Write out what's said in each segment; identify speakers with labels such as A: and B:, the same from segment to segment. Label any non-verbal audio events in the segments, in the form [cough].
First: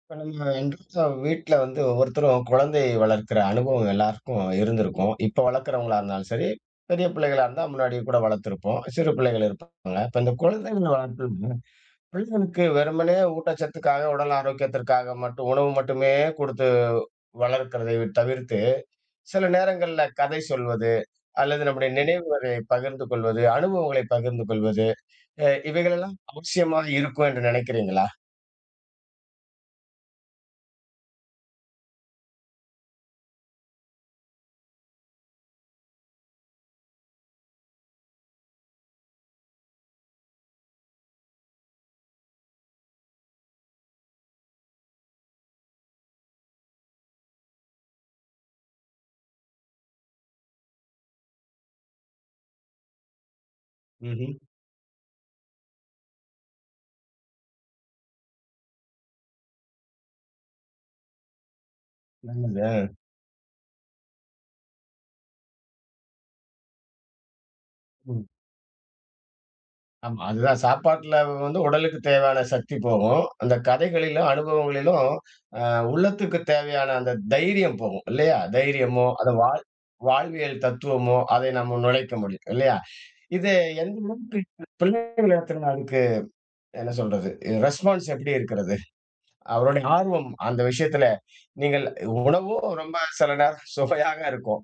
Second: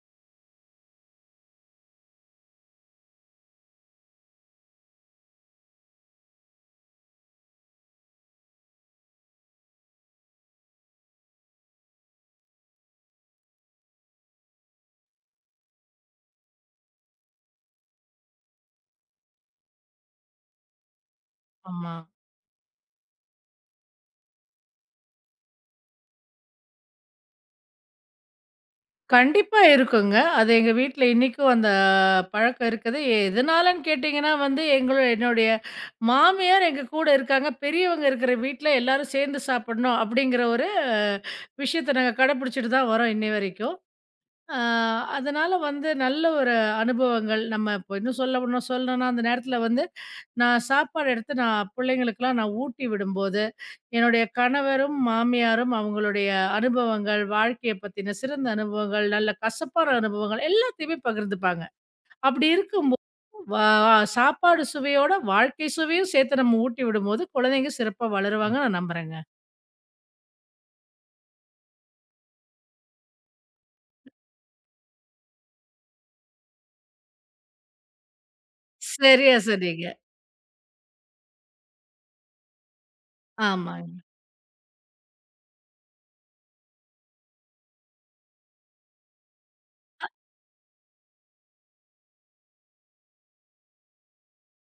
A: இப்ப நம்ம இன்றும் வீட்ல வந்து ஒவ்வொருத்தரும் குழந்தை வளர்க்கிற அனுபவம் எல்லாருக்கும் இருந்திருக்கும். இப்ப வளர்க்கிறவங்களா இருந்தாலும் சரி, பெரிய பிள்ளைகளா இருந்தா முன்னாடி கூட வளர்த்திருப்போம். சிறு பிள்ளைகள் இருப்பாங்க. இப்ப இந்த குழந்தைகள் வளர்ப்புல பிள்ளைகளுக்கு வெறுமனே ஊட்டச்சத்துக்காக, உடல் ஆரோக்கியத்திற்காக மட்டும் உணவு மட்டுமே குடுத்து வளர்க்கிறதை தவிர்த்து, சில நேரங்கள்ல கதை சொல்வது, அல்லது நம்முடைய
B: ஆமா.
A: நினைவுகளை பகிர்ந்து கொள்வது, அனுபவங்களை பகிர்ந்து கொள்வது, இவைகளெல்லாம் அவசியமா இருக்கும் என்று நினைக்கிறீங்களா?
B: கண்டிப்பா இருக்குங்க. அது எங்க வீட்ல இன்னைக்கும் அந்த பழக்கம் இருக்குது. எதனாலன்னு கேட்டீங்கன்னா வந்து, என்னுடைய மாமியார் எங்க கூட இருக்காங்க. பெரியவங்க இருக்கிற வீட்ல எல்லாரும் சேர்ந்து சாப்பிடணும் அப்படிங்கிற ஒரு விஷயத்த நாங்க கடைபிடிச்சுட்டு தான் வரோம் இன்னை வரைக்கும். அ அதனால வந்து நல்ல ஒரு அனுபவங்கள் நம்ம இப்போ இன்னும் சொல்லணும்னா சொல்லணும்னா, அந்த நேரத்தில வந்து சாப்பாடு எடுத்து நான் பிள்ளைங்களுக்கெல்லாம் ஊட்டி விடும்போது என்னுடைய
A: ம்ஹ்ம்.
B: கணவரும், மாமியாரும் அவங்களுடைய அனுபவங்கள், வாழ்க்கைய பத்தின சிறந்த அனுபவங்கள், நல்ல கசப்பான அனுபவங்கள் எல்லாத்தையுமே பகிர்ந்துப்பாங்க. அப்படி
A: நல்லது.
B: இருக்கும்போது வா சாப்பாடு சுவையோட வாழ்க்கை சுவையும் சேர்த்து நம்ம ஊட்டி விடும்போது, குழந்தைங்க சிறப்பா வளருவாங்கன்னு நான் நம்புறேங்க.
A: ஆமா. அதுதான் சாப்பாட்டுல வந்து உடலுக்கு தேவையான சக்தி போகும். அந்த கதைகளிலும், அனுபவங்களிலும் உள்ளத்துக்கு தேவையான அந்த தைரியம் போகும். இல்லையா? தைரியமோ, அந்த
B: சரியா சொன்னீங்க.
A: வாழ்வியல் தத்துவமோ, அதை நம்ம நுழைக்க முடியும். இல்லையா? இது
B: ஆமாங்க.
A: எந்த அளவுக்கு பிள்ளைகளிடத்துல அதுக்கு என்ன சொல்றது? ரெஸ்பான்ஸ் எப்படி இருக்கிறது? அவருடைய ஆர்வம் அந்த விஷயத்துல நீங்கள் உணவும் ரொம்ப சில நேரம் சுவையாக இருக்கும்.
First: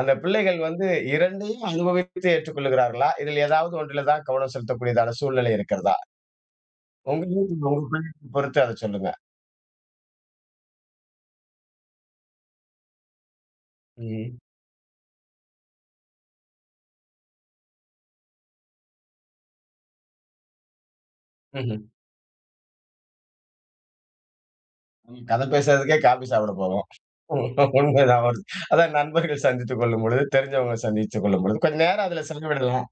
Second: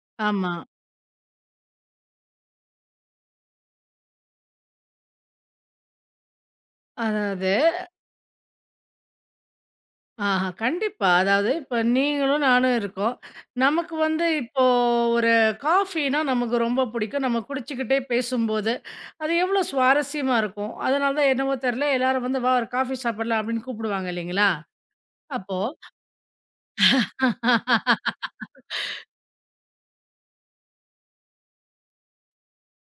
A: அந்த
B: ஆமா.
A: பிள்ளைகள் வந்து 2யும் அனுபவித்து ஏற்றுக்கொள்கிறார்களா? இதில் ஏதாவது ஒன்றில தான் கவனம் செலுத்தக்கூடியதான சூழ்நிலை இருக்கிறதா? உங்க
B: அதாவது
A: வீட்ல உங்க பிள்ளைக்கு பொறுத்து அத சொல்லுங்க.
B: ஆஹா, கண்டிப்பா. அதாவது இப்ப நீங்களும் நானும் இருக்கோம். நமக்கு வந்து
A: ம்.
B: இப்போ ஒரு காஃபின்னா நமக்கு ரொம்ப பிடிக்கும். நம்ம குடிச்சுக்கிட்டே பேசும்போது, அது எவ்வளோ சுவாரஸ்யமா இருக்கும். அதனால தான் என்னவோ
A: ம்ஹ்ம்.
B: தெரியல, எல்லாரும் வந்து "வா ஒரு காஃபி சாப்பிடலாம்" அப்படின்னு கூப்பிடுவாங்க இல்லைங்களா?
A: ஆமா. கதை
B: அப்போ
A: பேசுறதுக்கே காஃபி சாப்பிட போவோம். உண்மைதான். ஒரு
B: [laughs]
A: அதான் நண்பர்கள் சந்தித்துக் கொள்ளும்பொழுது, தெரிஞ்சவங்க சந்தித்துக் கொள்ளும்பொழுது, கொஞ்சம் நேரம் அதுல செலவிடலாம்.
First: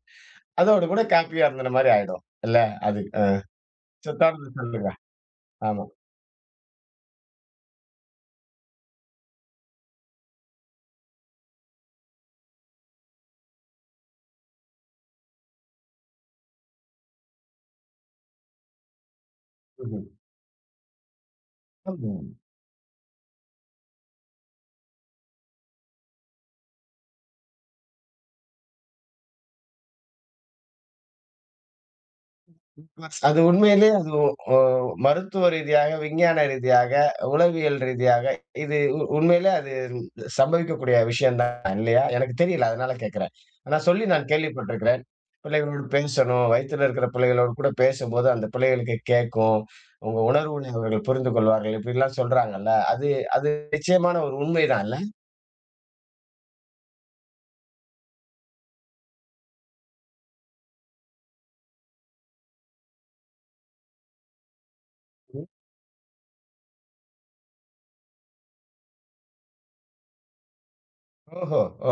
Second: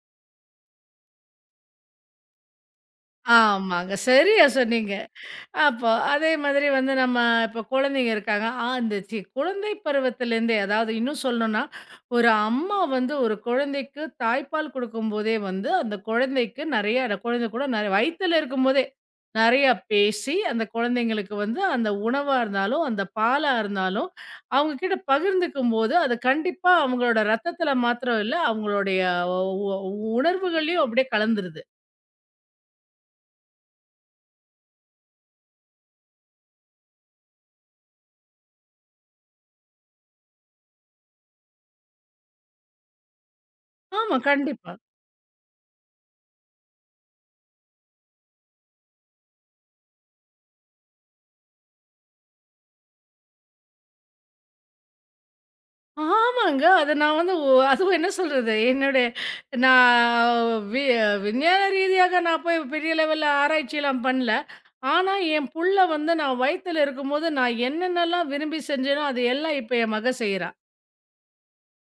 A: அதோடு கூட காஃபியா இருந்துன மாரி ஆயிடும். இல்ல அது.
B: ஆமாங்க.
A: சோ
B: சரியா
A: தொடர்ந்து சொல்லுங்க.
B: சொன்னீங்க.
A: ஆமா.
B: அப்போ அதே மாதிரி வந்து நம்ம இப்போ குழந்தைங்க இருக்காங்க. ஆ இந்த குழந்தை பருவத்திலேருந்தே அதாவது இன்னும் சொல்லணும்னா, ஒரு அம்மா வந்து ஒரு குழந்தைக்கு தாய்ப்பால் குடுக்கும்போதே வந்து, அந்த குழந்தைக்கு நெறைய அந்த குழந்தை கூட நெறைய வயித்துல இருக்கும்போதே, நெறையா
A: ம்ஹ்ம்.
B: பேசி அந்த குழந்தைங்களுக்கு வந்து அந்த
A: ம்.
B: உணவா இருந்தாலும், அந்த பாலா இருந்தாலும், அவங்க கிட்ட பகிர்ந்துக்கும்போது, அது கண்டிப்பா அவங்களோட ரத்தத்துல மாத்திரம் இல்ல, அவங்களுடைய உ உ உணர்வுகள்லயும் அப்படியே கலந்துருது.
A: அது உண்மையிலேயே அது ஒ மருத்துவ ரீதியாக, விஞ்ஞான ரீதியாக, உளவியல் ரீதியாக இது உண்மையிலே அது சம்பவிக்கக்கூடிய விஷயம் தான் இல்லையா? எனக்கு தெரியல. அதனால கேட்கிறேன். ஆனா சொல்லி
B: ஆமா,
A: நான்
B: கண்டிப்பா.
A: கேள்விப்பட்டிருக்கிறேன். பிள்ளைகளோடு பேசணும். வயித்துல இருக்கிற பிள்ளைகளோடு கூட பேசும்போது, அந்த பிள்ளைகளுக்கு கேட்கும். உங்க உணர்வுகளை அவர்கள் புரிந்து கொள்வார்கள். இப்படிலாம் சொல்றாங்கல்ல. அது அது நிச்சயமான ஒரு உண்மைதான் இல்ல?
B: ஆமாங்க. அத நான் வந்து அதுவும் என்ன சொல்றது, என்னுடைய நான் வி விஞ்ஞான ரீதியாக நான் போய் பெரிய லெவல்ல ஆராய்ச்சிலாம் பண்ணல. ஆனா, என் புள்ள வந்து நான் வயித்துல இருக்கும்போது, நான் என்னென்னலாம் விரும்பி செஞ்சேனோ, அது எல்லாம் இப்ப என் மக செய்றா.
A: ஓஹோ! ஓ!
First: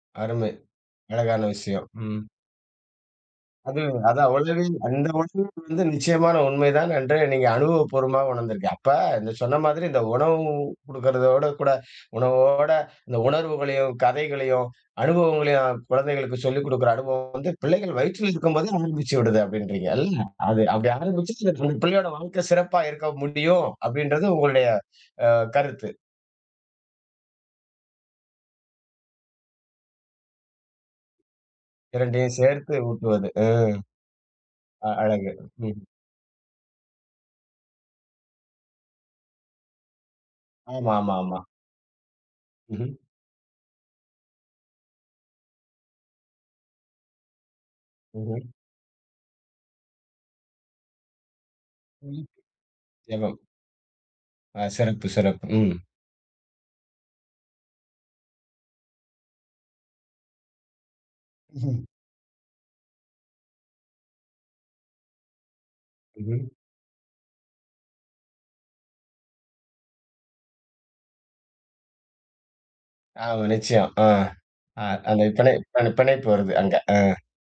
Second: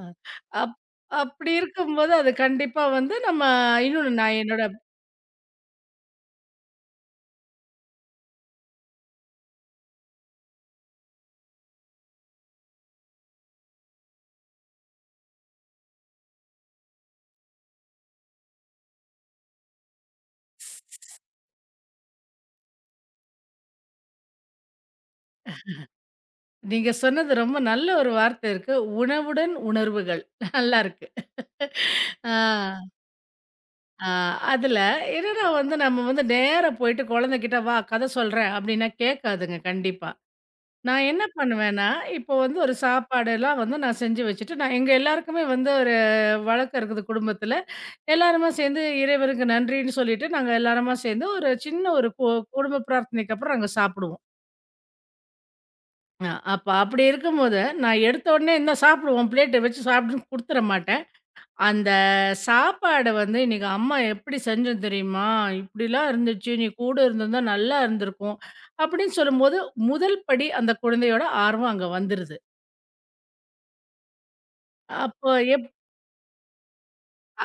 B: ஆ.
A: அருமை.
B: அப்
A: அழகான
B: அப்படி
A: விஷயம்.
B: இருக்கும்போது,
A: ம்.
B: அது கண்டிப்பா வந்து நம்ம
A: அது
B: இன்னொன்னு
A: அதான்
B: நான் என்னோட
A: உளவியல் அந்த உளவியல் வந்து நிச்சயமான உண்மைதான் என்று நீங்க அனுபவபூர்வமா உணர்ந்திருக்கீங்க. அப்ப இந்த சொன்ன மாதிரி இந்த உணவு குடுக்கிறதோட கூட உணவோட இந்த உணர்வுகளையும், கதைகளையும், அனுபவங்களையும் குழந்தைகளுக்கு சொல்லிக் குடுக்குற அனுபவம் வந்து பிள்ளைகள் வயிற்றில் இருக்கும்போதே ஆரம்பிச்சு விடுது அப்படின்றீங்க. இல்ல, அது அப்படி ஆரம்பிச்சு அந்த அந்த பிள்ளையோட வாழ்க்கை சிறப்பா இருக்க முடியும் அப்படின்றது உங்களுடைய அ கருத்து.
B: நீங்க சொன்னது ரொம்ப நல்ல ஒரு வார்த்தை இருக்கு. உணவுடன் உணர்வுகள். நல்லாருக்கு.
A: 2யும் சேர்த்து
B: ஆ.
A: ஊட்டுவது.
B: ஆ, அதுல
A: அ அழகு.
B: என்னன்னா வந்து
A: ம்.
B: வந்து நேரா போயிட்டு குழந்தைகிட்ட வா கதை சொல்றேன் அப்படின்னா கேட்காதுங்க கண்டிப்பா.
A: ஆமா,
B: நான்
A: ஆமா,
B: என்ன
A: ஆமா.
B: பண்ணுவேன்னா, இப்போ வந்து ஒரு
A: ம்ஹ்ம்.
B: சாப்பாடுலாம் வந்து நான் செஞ்சு வச்சுட்டு, நான் எங்க எல்லாருக்குமே வந்து ஒரு வழக்கம் இருக்குது குடும்பத்துல.
A: ம்ஹ்ம்.
B: எல்லாருமா சேர்ந்து இறைவனுக்கு நன்றின்னு சொல்லிட்டு, நாங்க எல்லாருமா சேர்ந்து ஒரு சின்ன ஒரு
A: ம்.
B: குடும்ப பிரார்த்தனைக்கு
A: ஜெபம்.
B: அப்புறம் நாங்க சாப்பிடுவோம்.
A: சிறப்பு, சிறப்பு. ம்.
B: அ அப்ப அப்படி இருக்கும்போது, நான் எடுத்த உடனே "இந்தா சாப்பிடு உன் பிளேட்ட வச்சு சாப்பிடுன்னு" குடுத்துற மாட்டேன்.
A: ம்ஹ்ம்.
B: அந்த சாப்பாட வந்து இன்னைக்கு அம்மா எப்படி செஞ்சது தெரியுமா? இப்படிலாம்
A: ம்ஹ்ம்.
B: இருந்துச்சு. நீ கூட இருந்திருந்தா நல்லா இருந்திருக்கும். அப்படின்னு சொல்லும்போது, முதல் படி அந்த குழந்தையோட ஆர்வம் அங்க வந்துருது.
A: ஆமா நிச்சயம். ஆ, அ அந்த
B: அப்போ
A: பிணை
B: எப்
A: பிணை பிணைப்பு வருது அங்க.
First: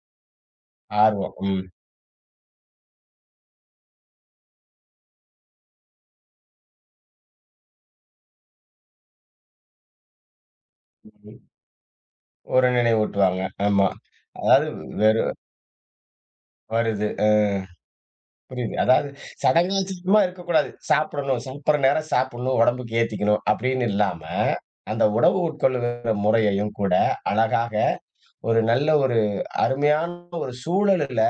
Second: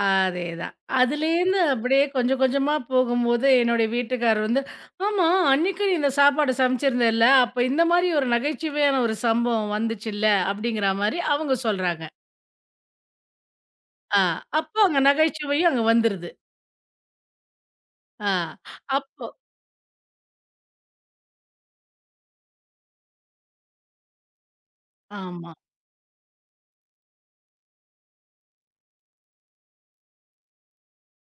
B: அதேதான்.
A: ஆர்வம்.
B: அதுலேருந்து
A: ம்.
B: அப்படியே கொஞ்சம் கொஞ்சமா போகும்போது, என்னுடைய வீட்டுக்காரர் வந்து, "ஆமா, அன்னைக்கு நீ இந்த சாப்பாடு சமைச்சிருந்தல்ல, அப்ப இந்த மாரி ஒரு நகைச்சுவையான ஒரு சம்பவம் வந்துச்சுல்ல?" அப்படிங்கிற மாரி
A: ம்.
B: அவங்க சொல்றாங்க.
A: ஒரு நினைவூட்டுவாங்க. ஆமா.
B: ஆ,
A: அதாவது
B: அப்போ அங்க
A: வெறு
B: நகைச்சுவையும் அங்க வந்துருது.
A: வருது. அ
B: ஆ,
A: புரியுது. அதாவது
B: அப்போ
A: சடங்காச்சரியமா இருக்கக்கூடாது. சாப்பிடணும். சாப்பிடுற நேரம் சாப்பிடணும். உடம்புக்கு ஏத்திக்கணும் அப்படின்னு இல்லாம, அந்த உணவு
B: ஆமா.
A: உட்கொள்ளுகிற முறையையும் கூட அழகாக ஒரு நல்ல ஒரு அருமையான ஒரு சூழலுல,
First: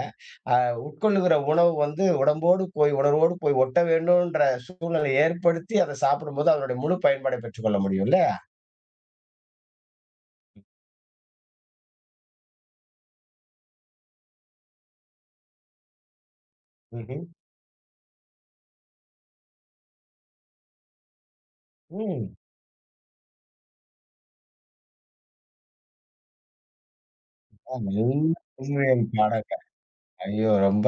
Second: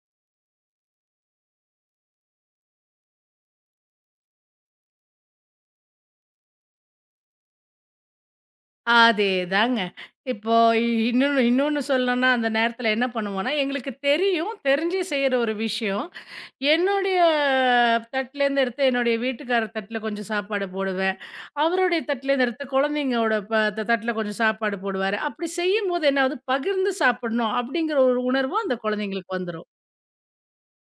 A: அ உட்கொள்ளுகிற உணவு வந்து உடம்போடு போய் உணர்வோடு போய் ஒட்ட வேண்டுன்ற சூழ்நிலை ஏற்படுத்தி, அத சாப்பிடும்போது அதனுடைய முழு பயன்பாடை பெற்றுக்கொள்ள முடியும்ல.
B: அதேதாங்க. இப்போ இன்னொன்னு இன்னொன்னு சொல்லணும்னா, அந்த நேரத்தில என்ன பண்ணுவோம்னா, எங்களுக்கு தெரியும். தெரிஞ்சு செய்ற ஒரு விஷயம். என்னுடைய
A: ம்ஹ்ம்.
B: தட்டுலேருந்து எடுத்து என்னுடைய வீட்டுக்காரர் தட்டுல கொஞ்சம் சாப்பாடு போடுவேன். அவருடைய
A: ம்.
B: தட்டுலேருந்து எடுத்து குழந்தைங்களோட ப த தட்டுல கொஞ்சம் சாப்பாடு போடுவாரு. அப்படி செய்யும்போது என்ன ஆகுது, பகிர்ந்து சாப்பிடணும்
A: ஆ,
B: அப்படிங்கிற
A: நல்ல
B: ஒரு உணர்வு அந்த
A: உண்மையான
B: குழந்தைங்களுக்கு
A: பாடங்கள்.
B: வந்துரும்.
A: ஐயோ! ரொம்ப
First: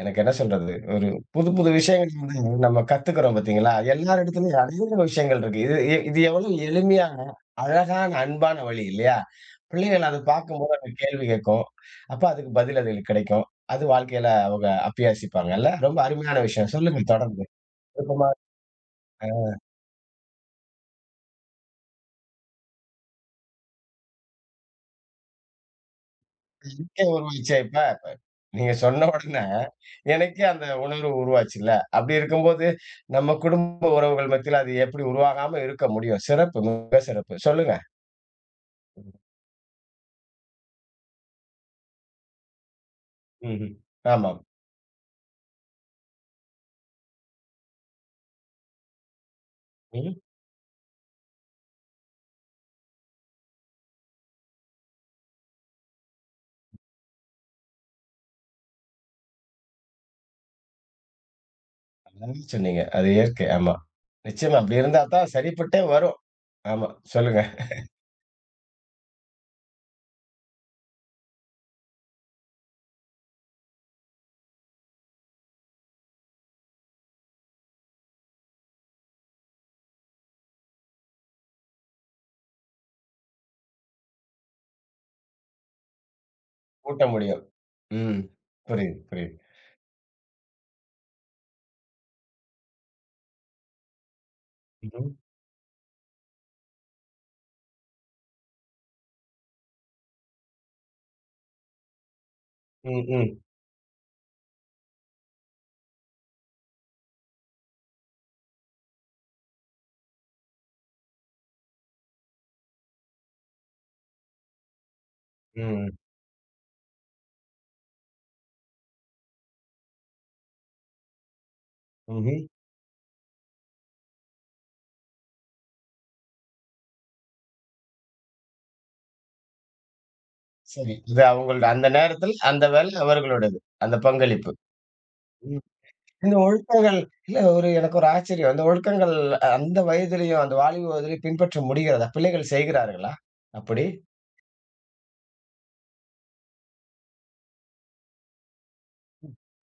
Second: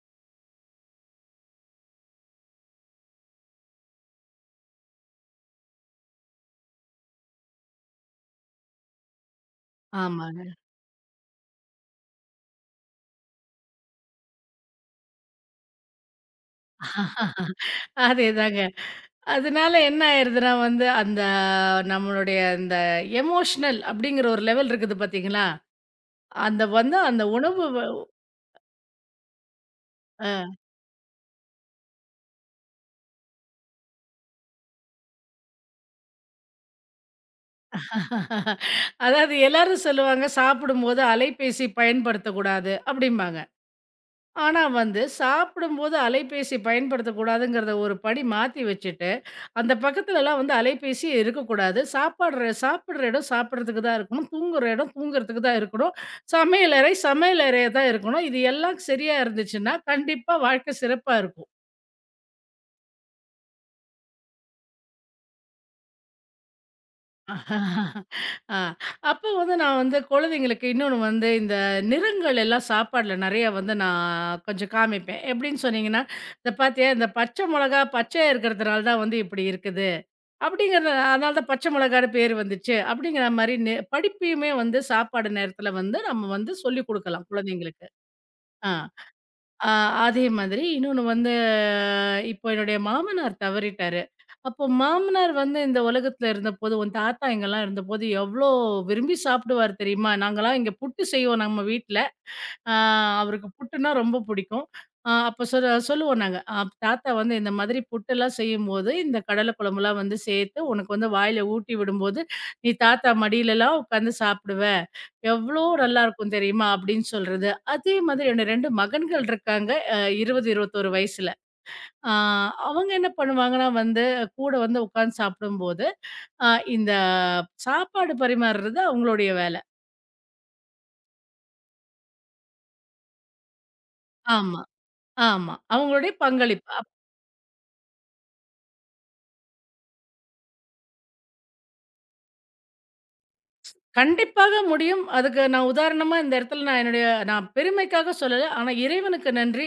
A: எனக்கு என்ன சொல்றது? ஒரு புது, புது விஷயங்கள் வந்து நம்ம கத்துக்கிறோம் பார்த்தீங்களா? எல்லார் இடத்துலயும் அநேக விஷயங்கள் இருக்கு. இது எ இது எவ்வளவு எளிமையான, அழகான, அன்பான வழி இல்லையா? பிள்ளைகள் அத
B: ஆமாங்க.
A: பார்க்கும்போது அந்த கேள்வி கேட்கும். அப்ப அதுக்கு பதில் அதுகளுக்கு கிடைக்கும். அது வாழ்க்கையில அவங்க அபியாசிப்பாங்கல்ல. ரொம்ப அருமையான விஷயம். சொல்லுங்க தொடர்ந்து. விருப்பமா
B: அதேதாங்க. அதனால என்ன ஆயிருதுன்னா வந்து, அந்த நம்மளுடைய அந்த எமோஷனல் அப்படிங்கிற ஒரு லெவல் இருக்குது பார்த்தீங்களா?
A: அ
B: அந்த வந்து அந்த உணவு
A: [unintelligible] நீங்க சொன்ன உடனே, எனக்கே அந்த உணர்வு உருவாச்சுல்ல. அப்படி இருக்கும்போது, நம்ம குடும்ப உறவுகள் மத்தியில அது எப்படி உருவாகாம இருக்க முடியும்? சிறப்பு, மிக சிறப்பு. சொல்லுங்க.
B: [laughs] அதாவது எல்லாரும் சொல்லுவாங்க, "சாப்பிடும்போது அலைபேசி பயன்படுத்தக்கூடாது" அப்படிம்பாங்க.
A: ம்ஹ்ம். ஆமாம்.
B: ஆனா வந்து சாப்பிடும்போது அலைபேசி பயன்படுத்தக்கூடாதுங்கிறத ஒரு படி மாத்தி வச்சுட்டு, அந்த
A: ம்.
B: பக்கத்துலலாம் வந்து அலைபேசியே இருக்கக்கூடாது. சாப்பிடுற இடம் சாப்பிடுறதுக்கு தான் இருக்கணும். தூங்குற இடம் தூங்குறதுக்கு தான் இருக்கணும். சமையலறை சமையலறையா தான் இருக்கணும். இது எல்லாம் சரியா இருந்துச்சுன்னா, கண்டிப்பா வாழ்க்கை சிறப்பா இருக்கும்.
A: அழகா சொன்னீங்க. அது இயற்கை. ஆமா. நிச்சயமா. அப்படி இருந்தா தான் சரிப்பட்டே வரும். ஆமா. சொல்லுங்க.
B: ஆ. அப்போ வந்து நான் வந்து குழந்தைங்களுக்கு இன்னொன்னு வந்து இந்த நிறங்கள் எல்லாம் சாப்பாடுல நிறையா வந்து நான் கொஞ்சம் காமிப்பேன். எப்படின்னு சொன்னீங்கன்னா, "இத பார்த்தியா இந்த பச்சை மொளகா பச்சையா இருக்கிறதுனால தான் வந்து இப்படி இருக்குது. அப்படிங்கிறது அதனால தான் பச்சை மொளகான்னு பேர் வந்துச்சு." அப்படிங்கிற மாரி படிப்பையுமே வந்து சாப்பாடு நேரத்தில வந்து நம்ம வந்து சொல்லிக்
A: கூட்ட
B: குடுக்கலாம்
A: முடியும்.
B: குழந்தைங்களுக்கு.
A: ம்.
B: ஆ.
A: புரியுது, புரியுது.
B: ஆ அதே மாதிரி இன்னொன்னு வந்து இப்போ என்னுடைய மாமனார் தவறிட்டாரு. அப்போ
A: ம்ஹ்ம்.
B: மாமனார் வந்து இந்த உலகத்துல இருந்தபோது, "உன் தாத்தா இங்கலாம் இருந்தபோது எவ்ளோ விரும்பி சாப்பிடுவாரு தெரியுமா? நாங்கலாம் இங்க புட்டு செய்வோம் நம்ம வீட்ல." ஆ,
A: ம், ம்.
B: அவருக்கு புட்டுன்னா ரொம்ப பிடிக்கும். ஆ அப்ப சொல்லுவோம் நாங்க. "அப் தாத்தா வந்து இந்த மாதிரி புட்டெல்லாம் செய்யும்போது, இந்த கடலை குழம்புலாம் வந்து சேர்த்து உனக்கு வந்து வாயில ஊட்டி விடும்போது, நீ தாத்தா மடியிலலாம் உட்காந்து சாப்பிடுவ. எவ்ளோ
A: ம்.
B: நல்லாருக்கும் தெரியுமா?" அப்படின்னு சொல்றது. அதே மாதிரி என்னோட 2 மகன்கள் இருக்காங்க. 20, 21 வயசுல. ஆ
A: ம்ஹ்ம்.
B: அவங்க என்ன பண்ணுவாங்கன்னா வந்து, கூட வந்து உட்காந்து சாப்பிடும்போது, அ இந்த சாப்பாடு பரிமாறுறது அவங்களுடைய வேலை.
A: சரி. இது அவங்களோட அந்த நேரத்தில் அந்த வேலை அவர்களுடையது. அந்த பங்களிப்பு.
B: ஆமா, ஆமா.
A: ம்.
B: அவங்களுடைய
A: இந்த
B: பங்களிப்பு.
A: ஒழுக்கங்கள் இல்ல ஒரு எனக்கு ஒரு ஆச்சரியம். அந்த ஒழுக்கங்கள் அந்த வயதிலேயும், அந்த வாலிப வயதிலேயும் பின்பற்ற முடிகிறதா? பிள்ளைகள் செய்கிறார்களா? அப்படி?
B: கண்டிப்பாக முடியும். அதுக்கு நான் உதாரணமா இந்த இடத்துல நான் நான் பெருமைக்காக சொல்லல. ஆனா இறைவனுக்கு நன்றி.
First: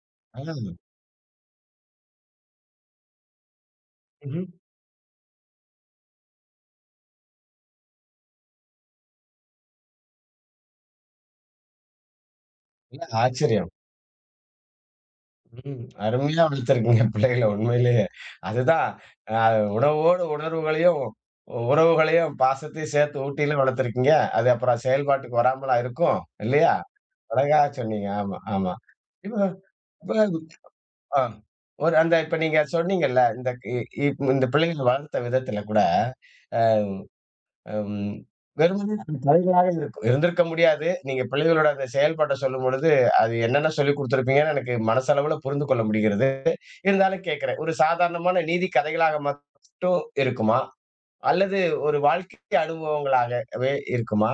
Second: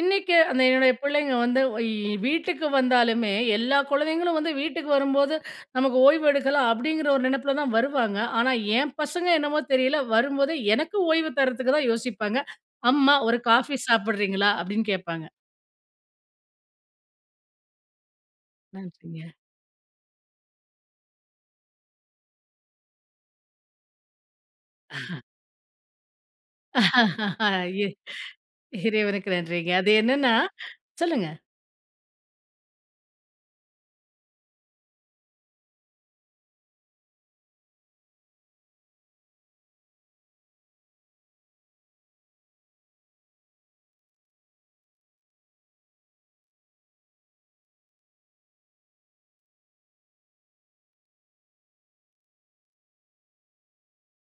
B: இன்னைக்கு அந்த
A: ஆ.
B: என்னுடைய பிள்ளைங்க வந்து இ வீட்டுக்கு வந்தாலுமே, எல்லா குழந்தைங்களும்
A: ம்ஹ்ம்.
B: வந்து வீட்டுக்கு வரும்போது, "நமக்கு ஓய்வு எடுக்கலாம்." அப்படிங்கிற ஒரு நினைப்புல தான் வருவாங்க. ஆனா என் பசங்க என்னமோ தெரியல, வரும்போதே எனக்கு ஓய்வு தரத்துக்கு தான் யோசிப்பாங்க.
A: இல்ல
B: "அம்மா ஒரு
A: ஆச்சரியம்.
B: காஃபி சாப்பிடுறீங்களா?" அப்படின்னு கேட்பாங்க.
A: ம். அருமையா வளர்த்துருக்கீங்க பிள்ளைகள உண்மையிலேயே. அதுதான்
B: நன்றிங்க.
A: அ உணவோடு உணர்வுகளையும், உ- உறவுகளையும் பாசத்தையும் சேர்த்து ஊட்டிலும் வளர்த்துருக்கீங்க. அது அப்புறம் செயல்பாட்டுக்கு வராமலா இருக்கும். இல்லையா? அழகா
B: [laughs] இ
A: சொன்னீங்க. ஆமா, ஆமா.
B: இறைவனுக்கு
A: இப்ப
B: நன்றிங்க. அது
A: இப்ப
B: என்னன்னா
A: ஆ.
B: சொல்லுங்க.
A: ஒரு அந்த இப்ப நீங்க சொன்னீங்கல்ல, இந்த இ இப் இந்த பிள்ளைகள வளர்த்த விதத்துல கூட ம். வெறுமனே அது தலைகீழாவே இருக்கும். இருந்திருக்க முடியாது. நீங்க பிள்ளைகளோட அந்த செயல்பாட்ட சொல்லும்பொழுது, அது என்னென்ன சொல்லிக் குடுத்திருப்பீங்கன்னு எனக்கு மனசளவுல புரிந்து கொள்ள முடிகிறது. இருந்தாலும் கேட்கிறேன். ஒரு சாதாரணமான நீதி கதைகளாக மட்டும் இருக்குமா? அல்லது ஒரு வாழ்க்கை அனுபவங்களாகவே இருக்குமா?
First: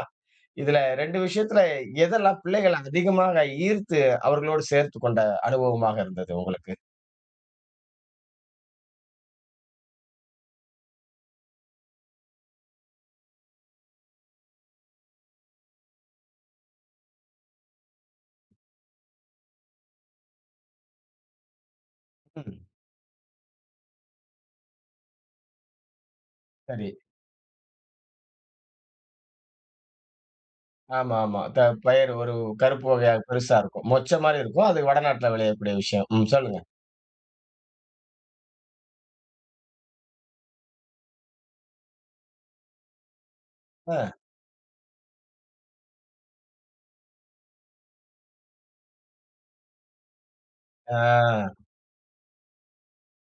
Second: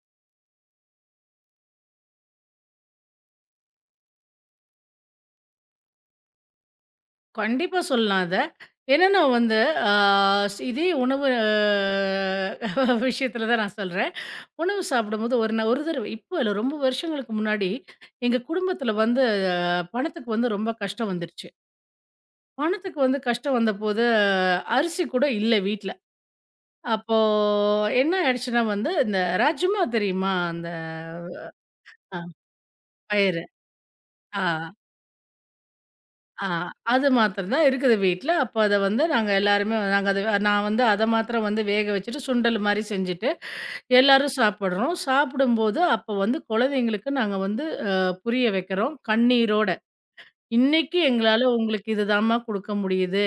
A: இதுல 2 விஷயத்துல எதெல்லாம் பிள்ளைகள அதிகமாக ஈர்த்து அவர்களோடு சேர்த்துக் கொண்ட அனுபவமாக இருந்தது உங்களுக்கு?
B: கண்டிப்பா சொல்லலாம் அத. ஏன்னா நான் வந்து ஆ இதே உணவு விஷயத்தில [laughs] தான் நான் சொல்றேன். உணவு சாப்பிடும்போது நான் ஒரு தடவ இப்போ இல்ல ரொம்ப வருஷங்களுக்கு முன்னாடி, எங்க குடும்பத்தில வந்து பணத்துக்கு வந்து ரொம்ப கஷ்டம் வந்துருச்சு.
A: ம்.
B: பணத்துக்கு வந்து கஷ்டம் வந்தபோது அரிசி கூட இல்ல வீட்ல.
A: சரி.
B: அப்போ என்ன ஆயிடுச்சுன்னா வந்து, இந்த ராஜ்மா தெரியுமா? அந்த
A: ஆமா, ஆமா. பயிர்
B: அ
A: ஒரு கருப்பு வகையா
B: பயறு.
A: பெருசா இருக்கும். மொச்ச மாரி
B: ஆ.
A: இருக்கும். அது வடநாட்டுல விளையக்கூடிய விஷயம். ம்.
B: ஆ,
A: சொல்லுங்க.
B: அது மாத்திரம் தான் இருக்குது வீட்ல. அப்ப அத வந்து நாங்க எல்லாருமே நாங்க அத நான் வந்து அத மாத்திரம் வந்து வேக வச்சுட்டு, சுண்டல் மாரி செஞ்சுட்டு,
A: அ.
B: எல்லாரும் சாப்பிடுறோம். சாப்பிடும்போது அப்ப வந்து குழந்தைங்களுக்கு நாங்க வந்து அ புரிய வைக்கிறோம். கண்ணீரோட. இன்னைக்கு எங்களால
A: ஆ.
B: உங்களுக்கு இதுதாம்மா குடுக்க முடியுது.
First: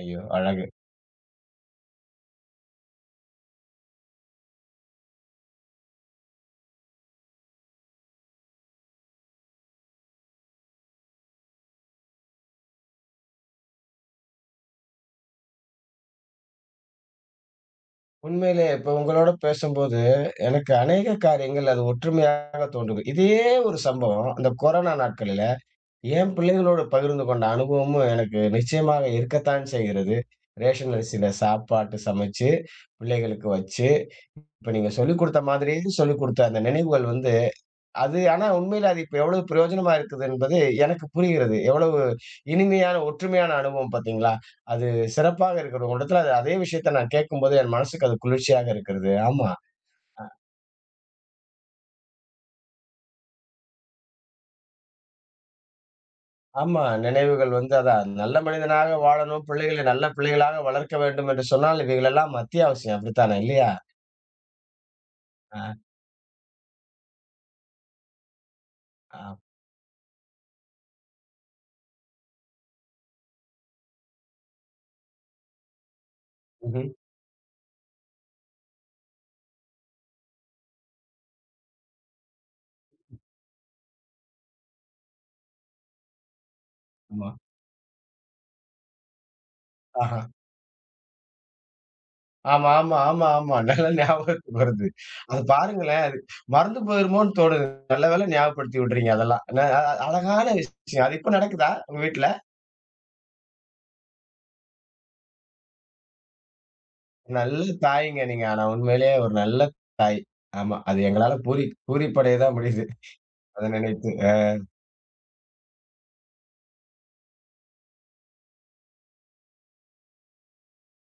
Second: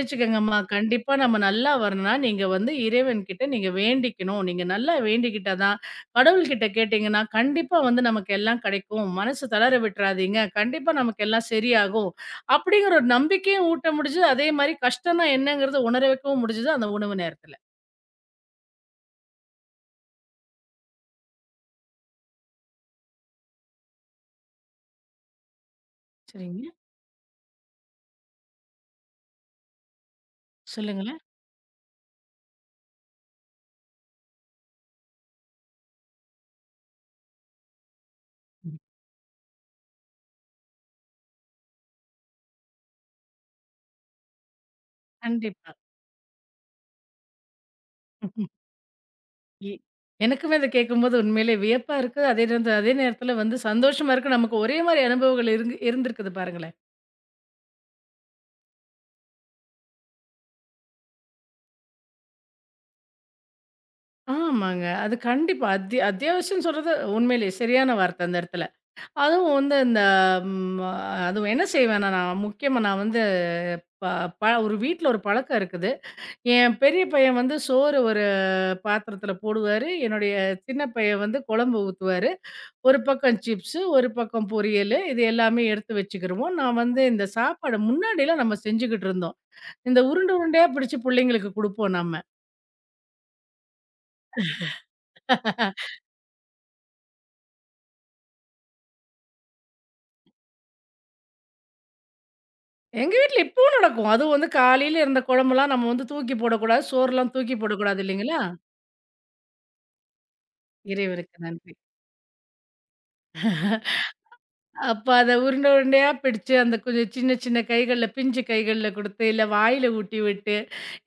A: ஐயோ! அழகு.
B: கண்டிப்பா நம்ம நல்லா வரணும்னா, நீங்க வந்து இறைவன்கிட்ட நீங்க வேண்டிக்கணும். நீங்க நல்லா வேண்டிக்கிட்டா தான் கடவுள்கிட்ட கேட்டீங்கன்னா, கண்டிப்பா வந்து நமக்கு எல்லாம் கிடைக்கும். மனசு தளர விட்டுறாதீங்க. கண்டிப்பா நமக்கு எல்லாம் சரியாகும். அப்படிங்கிற ஒரு நம்பிக்கையும் ஊட்ட முடிஞ்சது. அதே மாரி கஷ்டம்னா என்னங்கிறத உணர வைக்கவும் முடிஞ்சது அந்த உணவு நேரத்துல.
A: உண்மையிலே இப்ப உங்களோட பேசும்போது, எனக்கு அநேக காரியங்கள் அது ஒற்றுமையாக தோன்றுது. இதே ஒரு சம்பவம் அந்த கொரோனா நாட்களில, என்
B: சரிங்க.
A: பிள்ளைகளோடு பகிர்ந்து கொண்ட அனுபவமும் எனக்கு நிச்சயமாக இருக்கத்தான் செய்கிறது. ரேஷன்
B: சொல்லுங்களேன்.
A: அரிசியில சாப்பாட்டு சமைச்சு, பிள்ளைகளுக்கு வச்சு, இப்ப நீங்க சொல்லிக் குடுத்த மாதிரியே சொல்லிக் குடுத்த அந்த நினைவுகள் வந்து அது ஆனா உண்மையில அது இப்ப எவ்வளவு பிரயோஜனமா இருக்குது என்பது எனக்கு புரிகிறது. எவ்வளவு இனிமையான, ஒற்றுமையான அனுபவம் பார்த்தீங்களா? அது சிறப்பாக
B: கண்டிப்பா.
A: இருக்கிறது. உங்க இடத்துல அது அதே விஷயத்த நான் கேட்கும்போது என் மனசுக்கு அது குளிர்ச்சியாக இருக்கிறது. ஆமா,
B: இ எனக்குமே அத கேட்கும்போது உண்மையிலே வியப்பா இருக்கு. அதே நேரத்துல வந்து சந்தோஷமா இருக்கு. நமக்கு ஒரே மாரி அனுபவங்கள் இருந்திருக்குது பாருங்களேன்.
A: ஆமா. நினைவுகள் வந்து அதான் நல்ல மனிதனாக வாழணும், பிள்ளைகளை நல்ல பிள்ளைகளாக வளர்க்க வேண்டும் என்று சொன்னால், இவைகளெல்லாம் அத்தியாவசியம். அப்படித்தானே இல்லையா?
B: ஆமாங்க. அது கண்டிப்பா.
A: அ,
B: அத்தியாவசியம்ன்னு சொல்றது உண்மையிலேயே சரியான வார்த்தை அந்த இடத்துல.
A: ஆ.
B: அதுவும் வந்து இந்த ம் அதுவும் என்ன செய்வேன்னா, நான் வந்து ப ப ஒரு வீட்ல ஒரு பழக்கம் இருக்குது. என்
A: ம்ஹ்ம்.
B: பெரிய பையன் வந்து சோறு ஒரு பாத்திரத்துல போடுவாரு. என்னுடைய சின்ன பையன் வந்து குழம்பு ஊத்துவாரு. ஒரு பக்கம் சிப்ஸு, ஒரு பக்கம் பொரியலு. இது எல்லாமே எடுத்து வச்சுக்கிருவோம். நான் வந்து இந்த
A: ஆமா.
B: சாப்பாடு முன்னாடிலாம் நம்ம செஞ்சுகிட்டு இருந்தோம். இந்த
A: ஆஹ.
B: உருண்ட உருண்டையா பிடிச்சு புள்ளைங்களுக்கு குடுப்போம் நம்ம.
A: ஆமா, ஆமா, ஆமா, ஆமா. நல்ல ஞாபகத்துக்கு வருது. அது பாருங்களேன். அது மறந்து போயிருமோன்னு தோணுது. நல்ல வேளை ஞாபகப்படுத்தி விடுறீங்க அதெல்லாம். ந அ அ அழகான விஷயம். அது இப்ப நடக்குதா உங்க வீட்ல?
B: எங்க வீட்ல இப்பவும் நடக்கும். அதுவும் வந்து காலையில இருந்த குழம்பெல்லாம் நம்ம வந்து தூக்கி போடக்கூடாது. சோறுலாம் தூக்கி
A: நல்ல
B: போடக்கூடாது
A: தாய்ங்க
B: இல்லைங்களா?
A: நீங்க. ஆனா உண்மையிலேயே ஒரு நல்ல தாய். ஆமா. அது எங்களால
B: இறைவருக்கு
A: பூரி
B: நன்றி.
A: பூரிப்படைய தான் முடியுது. அத நினைத்து. அ.
B: அப்ப அத உருண்டை உருண்டையா பிடிச்சு, அந்த கொஞ்சம் சின்ன சின்ன கைகள்ல, பிஞ்சு கைகள்ல குடுத்து, இல்ல வாயில ஊட்டி விட்டு,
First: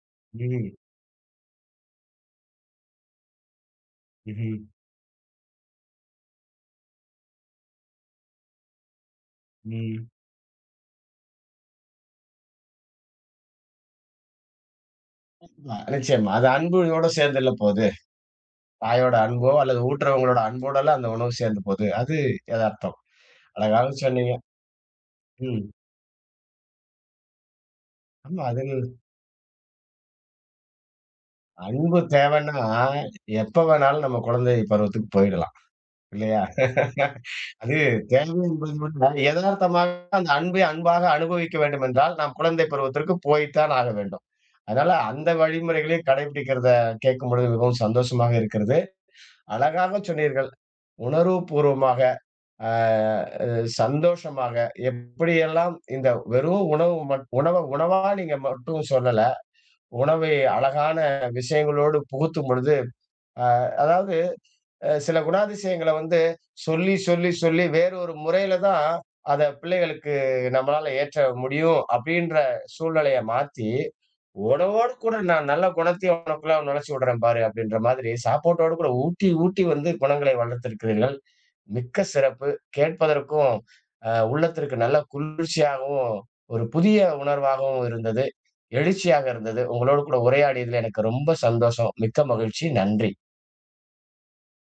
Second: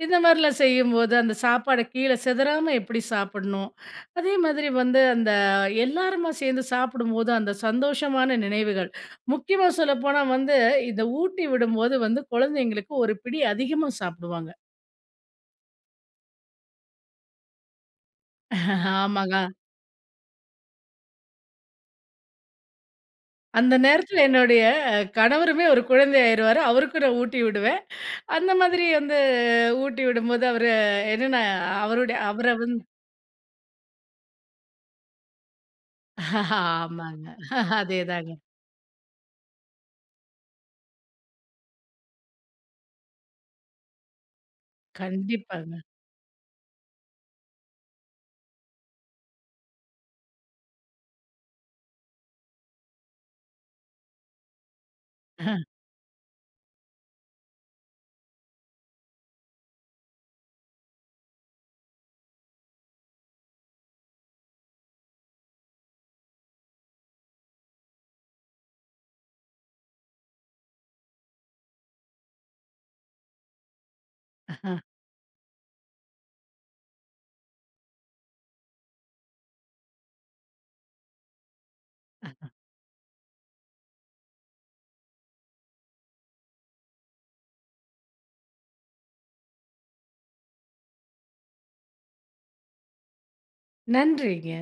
B: இந்த மாரிலாம்
A: ம்.
B: செய்யும்போது, அந்த சாப்பாட கீழ சிதறாம எப்படி சாப்பிடணும்? அதே
A: ம்ஹ்ம்.
B: மாதிரி வந்து அந்த எல்லாருமா சேர்ந்து சாப்பிடும்போது, அந்த சந்தோஷமான நினைவுகள். முக்கியமா
A: ம்.
B: சொல்லப்போனா வந்து, இந்த ஊட்டி விடும்போது வந்து குழந்தைங்களுக்கு ஒரு பிடி அதிகமா சாப்பிடுவாங்க.
A: அ நிச்சயமா. அது அன்போட சேர்ந்துல்ல போது. தாயோட
B: ஆமாங்க.
A: அன்போ அல்லது ஊட்டுறவங்களோட அன்போடல்லாம் அந்த உணவு சேர்ந்து போது. அது எதார்த்தம்.
B: அந்த
A: அழகாக
B: நேரத்துல
A: சொன்னீங்க.
B: என்னுடைய கணவருமே
A: ம்.
B: ஒரு குழந்தை ஆயிருவாரு. அவருக்கும் நான் ஊட்டி விடுவேன்.
A: ஆமா
B: அந்த
A: அது
B: மாதிரி வந்து ஊட்டி விடும்போது அவரு என்னன்னா,
A: அன்பு
B: அவர
A: தேவைன்னா,
B: வந்து
A: எப்ப வேணாலும் நம்ம குழந்தை பருவத்துக்கு போயிடலாம். இல்லையா?
B: [laughs] ஆமாங்க.
A: அது
B: [laughs] அதேதாங்க.
A: தேவை என்பதை விட, எதார்த்தமாக அந்த அன்பை அன்பாக அனுபவிக்க வேண்டும் என்றால், நாம் குழந்தை பருவத்திற்கு போய்த்தான் ஆக வேண்டும். அதனால அந்த
B: கண்டிப்பாங்க.
A: வழிமுறைகளையும் கடைபிடிக்கிறத கேட்கும்பொழுது மிகவும் சந்தோஷமாக இருக்கிறது. அழகாக சொன்னீர்கள். உணர்வுபூர்வமாக, அ சந்தோஷமாக எப்படியெல்லாம்
B: [laughs]
A: இந்த வெறும் உணவு மட் உணவ உணவா நீங்க மட்டும் சொல்லல. உணவை அழகான விஷயங்களோடு புகுத்தும்பொழுது அ அதாவது அ சில குணாதிசயங்கள வந்து சொல்லி, சொல்லி, சொல்லி வேறொரு முறையில தான் அத பிள்ளைகளுக்கு நம்மளால ஏற்ற முடியும் அப்படின்ற சூழ்நிலைய மாத்தி, "உணவோடு கூட நான் நல்ல குணத்தையும் உனக்குள்ள நுழைச்சு விடுறேன் பாரு" அப்படின்ற மாதிரி சாப்பாட்டோடு கூட ஊட்டி, ஊட்டி வந்து குணங்களை வளர்த்திருக்கிறீர்கள். மிக்க சிறப்பு. கேட்பதற்கும் அ உள்ளத்திற்கு நல்ல குளிர்ச்சியாகவும், ஒரு புதிய உணர்வாகவும் இருந்தது. எழுச்சியாக இருந்தது. உங்களோடு கூட உரையாடியதில எனக்கு ரொம்ப சந்தோஷம். மிக்க மகிழ்ச்சி. நன்றி.
B: நன்றிங்க.